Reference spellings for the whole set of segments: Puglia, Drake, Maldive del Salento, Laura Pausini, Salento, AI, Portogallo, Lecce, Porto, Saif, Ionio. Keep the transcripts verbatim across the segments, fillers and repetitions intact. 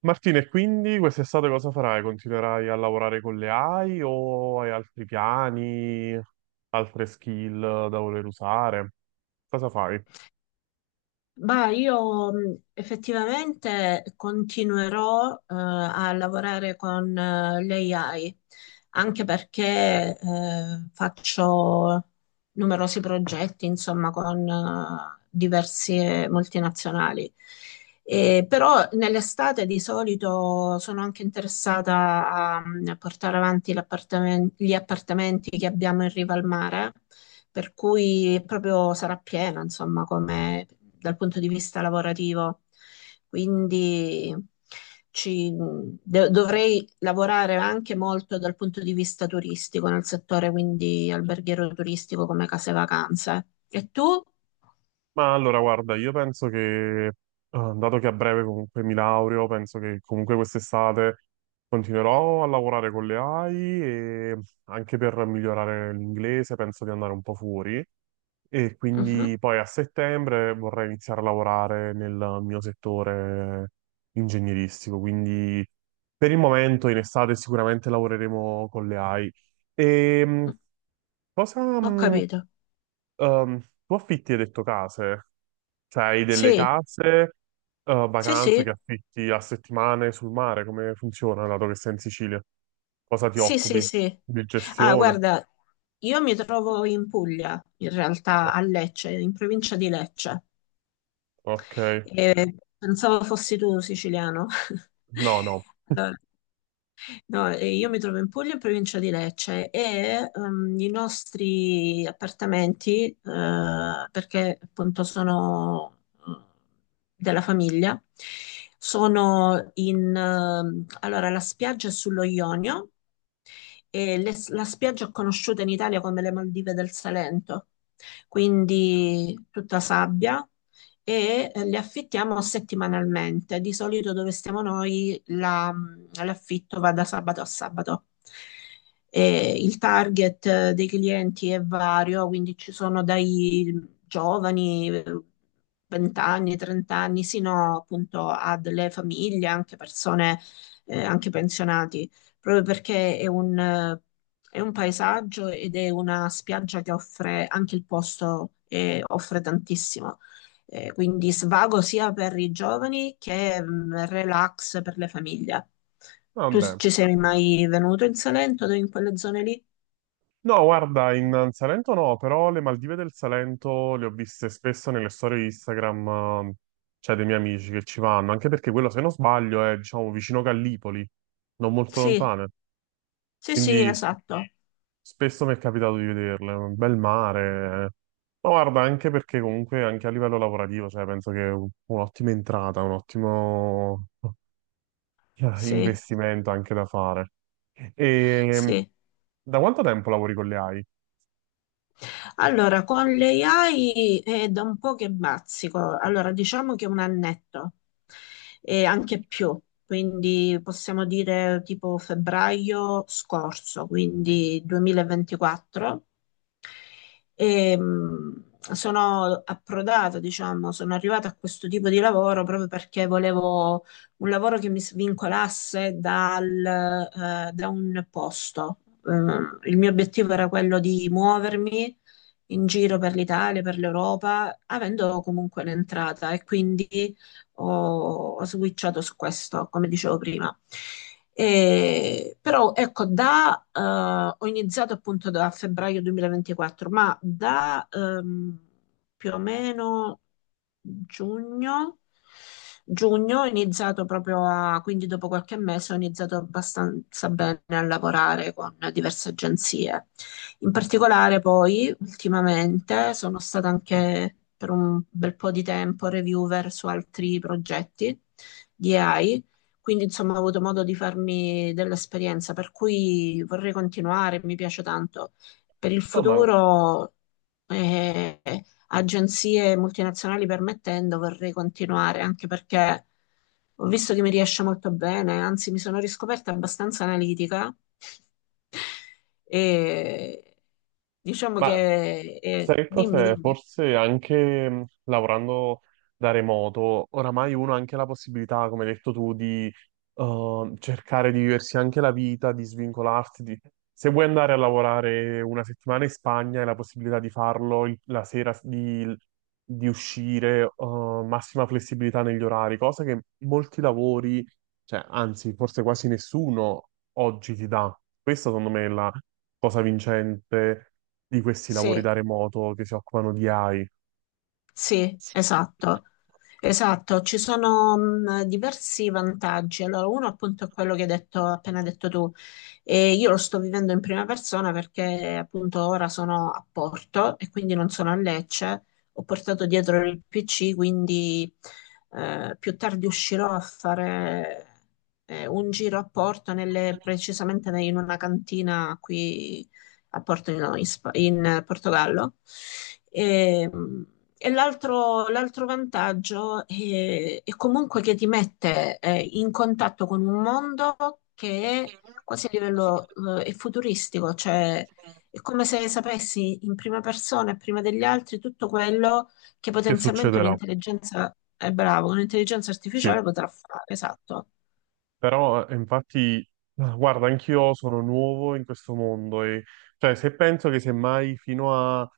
Martina, e quindi quest'estate cosa farai? Continuerai a lavorare con le A I o hai altri piani, altre skill da voler usare? Cosa fai? Bah, io mh, effettivamente continuerò eh, a lavorare con eh, l'A I, anche perché eh, faccio numerosi progetti, insomma, con eh, diverse multinazionali. Eh, però nell'estate di solito sono anche interessata a, mm, a portare avanti l'appartamen- gli appartamenti che abbiamo in riva al mare, per cui proprio sarà piena, insomma, come dal punto di vista lavorativo. Quindi ci- de- dovrei lavorare anche molto dal punto di vista turistico, nel settore quindi alberghiero turistico come case vacanze. E tu? Ma allora, guarda, io penso che, eh, dato che a breve comunque mi laureo, penso che comunque quest'estate continuerò a lavorare con le A I e anche per migliorare l'inglese penso di andare un po' fuori. E Mhm. quindi poi a settembre vorrei iniziare a lavorare nel mio settore ingegneristico, quindi per il momento in estate sicuramente lavoreremo con le A I. E mh, cosa, Ho mh, capito. ehm, Tu affitti hai detto case? Cioè hai delle Sì, case, eh, sì, vacanze che sì. affitti a settimane sul mare? Come funziona, dato che sei in Sicilia? Cosa ti Sì, sì, occupi? sì. Di Ah, gestione? guarda, io mi trovo in Puglia, in realtà a Oh, Lecce, in provincia di Lecce. ok. E pensavo fossi tu siciliano. No, no. Allora, no, e io mi trovo in Puglia, in provincia di Lecce, e ehm, i nostri appartamenti, eh, perché appunto sono eh, della famiglia, sono in... ehm, allora, la spiaggia è sullo Ionio, e le- la spiaggia è conosciuta in Italia come le Maldive del Salento, quindi tutta sabbia, e eh, le affittiamo settimanalmente. Di solito dove stiamo noi la- mm, l'affitto va da sabato a sabato. E il target eh, dei clienti è vario, quindi ci sono dai giovani, eh, venti anni, trenta anni, sino appunto a delle famiglie, anche persone, eh, anche pensionati, proprio perché è un, eh, è un paesaggio ed è una spiaggia che offre anche il posto e offre tantissimo. Eh, quindi svago sia per i giovani che mh, relax per le famiglie. Tu s- Vabbè. Ci sei mai venuto in Salento, o in quelle zone lì? No, guarda, in in Salento no, però le Maldive del Salento le ho viste spesso nelle storie Instagram, eh, cioè dei miei amici che ci vanno, anche perché quello, se non sbaglio, è, diciamo, vicino Gallipoli, non molto Sì, lontane. sì, sì, Quindi s- esatto. spesso mi è capitato di vederle, un bel mare. Eh. Ma guarda, anche perché comunque anche a livello lavorativo, cioè, penso che è un- un'ottima entrata, un ottimo eh, Sì, investimento anche da fare. E sì. da quanto tempo lavori con le A I? Allora, con le A I è da un po' che bazzico. Allora, diciamo che un annetto e anche più. Quindi possiamo dire tipo febbraio scorso, quindi duemilaventiquattro. E, mh, Sono approdato, diciamo, sono arrivata a questo tipo di lavoro proprio perché volevo un lavoro che mi svincolasse dal, eh, da un posto. Eh, il mio obiettivo era quello di muovermi in giro per l'Italia, per l'Europa, avendo comunque un'entrata e quindi ho, ho switchato su questo, come dicevo prima. E- però ecco, da, eh, ho iniziato appunto da febbraio duemilaventiquattro, ma da ehm, più o meno giugno, giugno ho iniziato proprio a, quindi dopo qualche mese ho iniziato abbastanza bene a lavorare con diverse agenzie. In particolare poi ultimamente sono stata anche per un bel po' di tempo reviewer su altri progetti di A I, quindi, insomma, ho avuto modo di farmi dell'esperienza, per cui vorrei continuare, mi piace tanto. Per il No, ma... futuro, eh, agenzie multinazionali permettendo, vorrei continuare, anche perché ho visto che mi riesce molto bene, anzi, mi sono riscoperta abbastanza analitica e diciamo ma che... eh, Sai dimmi, cos'è? dimmi. Forse anche mh, lavorando da remoto, oramai uno ha anche la possibilità, come hai detto tu, di eh, cercare di viversi anche la vita, di svincolarsi. di- Se vuoi andare a lavorare una settimana in Spagna, hai la possibilità di farlo il- la sera, di, di uscire, eh, massima flessibilità negli orari, cosa che molti lavori, cioè, anzi, forse quasi nessuno oggi ti dà. Questa, secondo me, è la cosa vincente di questi lavori Sì. da remoto che si occupano di A I. Sì, esatto. Esatto, ci sono mh, diversi vantaggi. Allora, uno appunto è quello che hai detto, appena detto tu. E io lo sto vivendo in prima persona perché appunto ora sono a Porto e quindi non sono a Lecce. Ho portato dietro il P C, quindi eh, più tardi uscirò a fare eh, un giro a Porto, nelle- precisamente in una cantina qui a Porto in, in Spa- in Portogallo. E, e l'altro l'altro vantaggio è, è comunque che ti mette eh, in contatto con un mondo che è quasi a livello eh, è futuristico, cioè è come se sapessi in prima persona e prima degli altri tutto quello che Che potenzialmente succederà? un'intelligenza è bravo, un'intelligenza Sì. artificiale potrà fare, esatto. Però eh, infatti, ah, guarda, anch'io sono nuovo in questo mondo e cioè se penso che semmai fino a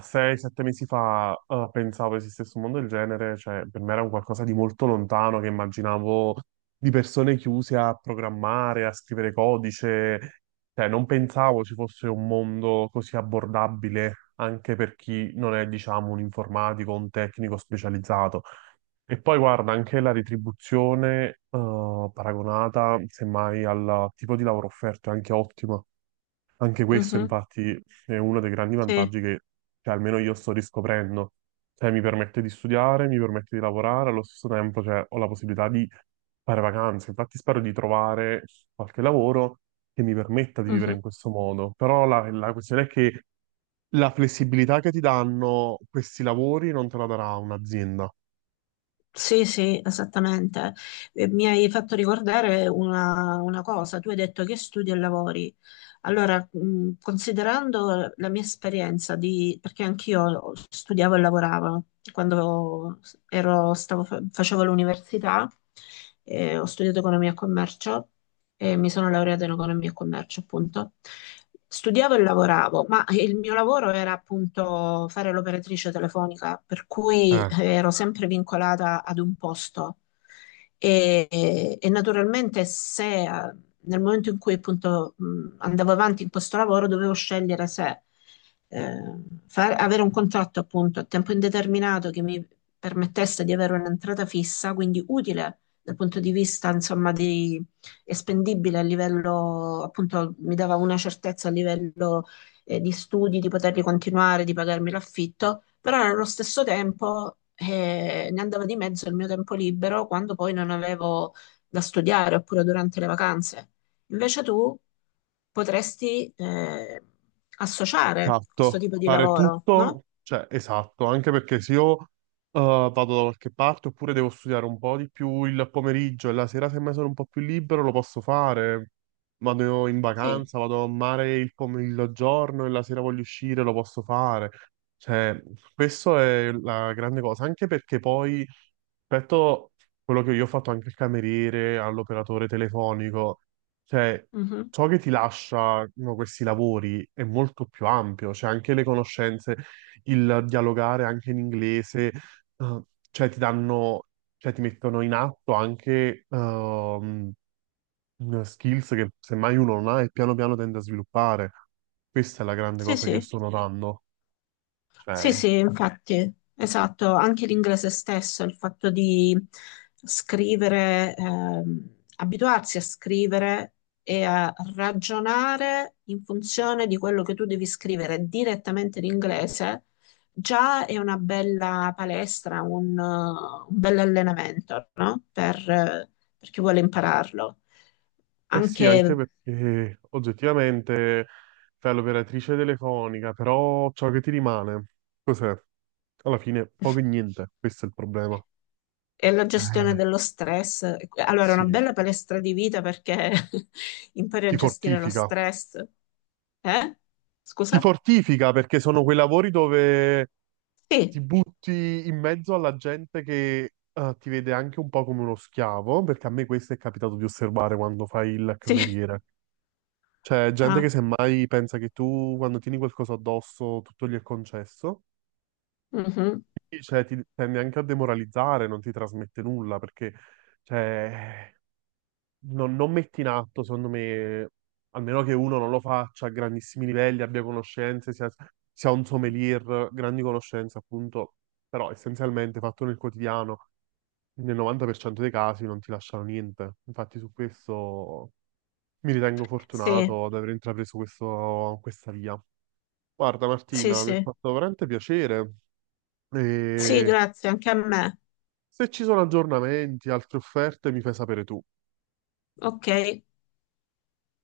sei sette mesi fa ah, pensavo esistesse un mondo del genere, cioè per me era un qualcosa di molto lontano che immaginavo di persone chiuse a programmare, a scrivere codice, cioè non pensavo ci fosse un mondo così abbordabile anche per chi non è, diciamo, un informatico, un tecnico specializzato. E poi guarda, anche la retribuzione, eh, paragonata semmai al tipo di lavoro offerto è anche ottima. Anche questo, Mhm. infatti, è uno dei grandi Sì. vantaggi che, cioè, almeno io sto riscoprendo. Cioè, mi permette di studiare, mi permette di lavorare, allo stesso tempo, cioè, ho la possibilità di fare vacanze. Infatti, spero di trovare qualche lavoro che mi permetta di vivere Mhm. in questo modo. Però la, la questione è che la flessibilità che ti danno questi lavori non te la darà un'azienda. Sì, sì, esattamente. Eh, Mi hai fatto ricordare una, una cosa, tu hai detto che studi e lavori. Allora, mh, considerando la mia esperienza di, perché anch'io studiavo e lavoravo quando ero- stavo fa- facevo l'università, eh, ho studiato economia e commercio e mi sono laureata in economia e commercio, appunto. Studiavo e lavoravo, ma il mio lavoro era appunto fare l'operatrice telefonica, per cui Eh, eh, ero sempre vincolata ad un posto. E, e naturalmente se eh, nel momento in cui appunto mh, andavo avanti in questo lavoro dovevo scegliere se eh, fare- avere un contratto appunto a tempo indeterminato che mi permettesse di avere un'entrata fissa, quindi utile dal punto di vista insomma di e spendibile a livello, appunto, mi dava una certezza a livello eh, di studi, di poterli continuare, di pagarmi l'affitto, però allo stesso tempo eh, ne andava di mezzo il mio tempo libero quando poi non avevo da studiare oppure durante le vacanze. Invece tu potresti eh, associare questo Esatto, tipo di fare lavoro, no? tutto, cioè esatto, anche perché se io eh, vado da qualche parte oppure devo studiare un po' di più il pomeriggio e la sera semmai sono un po' più libero lo posso fare, vado in Sì. vacanza, vado a mare il pomeriggio giorno e la sera voglio uscire lo posso fare, cioè questo è la grande cosa, anche perché poi rispetto a quello che io ho fatto anche il cameriere, all'operatore telefonico, cioè Mhm. ciò che ti lasciano questi lavori è molto più ampio, cioè anche le conoscenze, il dialogare anche in inglese, eh, cioè ti danno, cioè ti mettono in atto anche ehm, skills che semmai uno non ha e piano piano tende a sviluppare. Questa è la grande Sì, cosa che io sì. sto notando. Sì, Cioè, sì, infatti, esatto, anche l'inglese stesso, il fatto di scrivere, ehm, abituarsi a scrivere e a ragionare in funzione di quello che tu devi scrivere direttamente in inglese, già è una bella palestra, un, eh, un bel allenamento, no? Per, eh, per chi vuole impararlo. eh sì, anche Anche perché oggettivamente fai l'operatrice telefonica, però ciò che ti rimane, cos'è? Alla fine poco e niente, questo è il problema. e la gestione Eh, dello stress. Allora, è una sì, bella palestra di vita perché impari a ti gestire lo fortifica. stress. Eh? Ti Scusa? fortifica perché sono quei lavori dove Sì, ti butti in mezzo alla gente che eh, ti vede anche un po' come uno schiavo, perché a me questo è capitato di osservare quando fai il sì. cameriere. Cioè, gente che Ah, semmai pensa che tu, quando tieni qualcosa addosso, tutto gli è concesso. mhm. Quindi, cioè, ti tende anche a demoralizzare, non ti trasmette nulla, perché, cioè, non, non metti in atto, secondo me, almeno che uno non lo faccia a grandissimi livelli, abbia conoscenze, sia, sia un sommelier, grandi conoscenze, appunto, però essenzialmente fatto nel quotidiano, nel novanta per cento dei casi non ti lasciano niente. Infatti su questo mi ritengo Sì, fortunato ad aver intrapreso questo- questa via. Guarda sì, Martina, mi ha sì. fatto veramente piacere Sì, e grazie, anche a me. se ci sono aggiornamenti, altre offerte, mi fai sapere tu. Ok.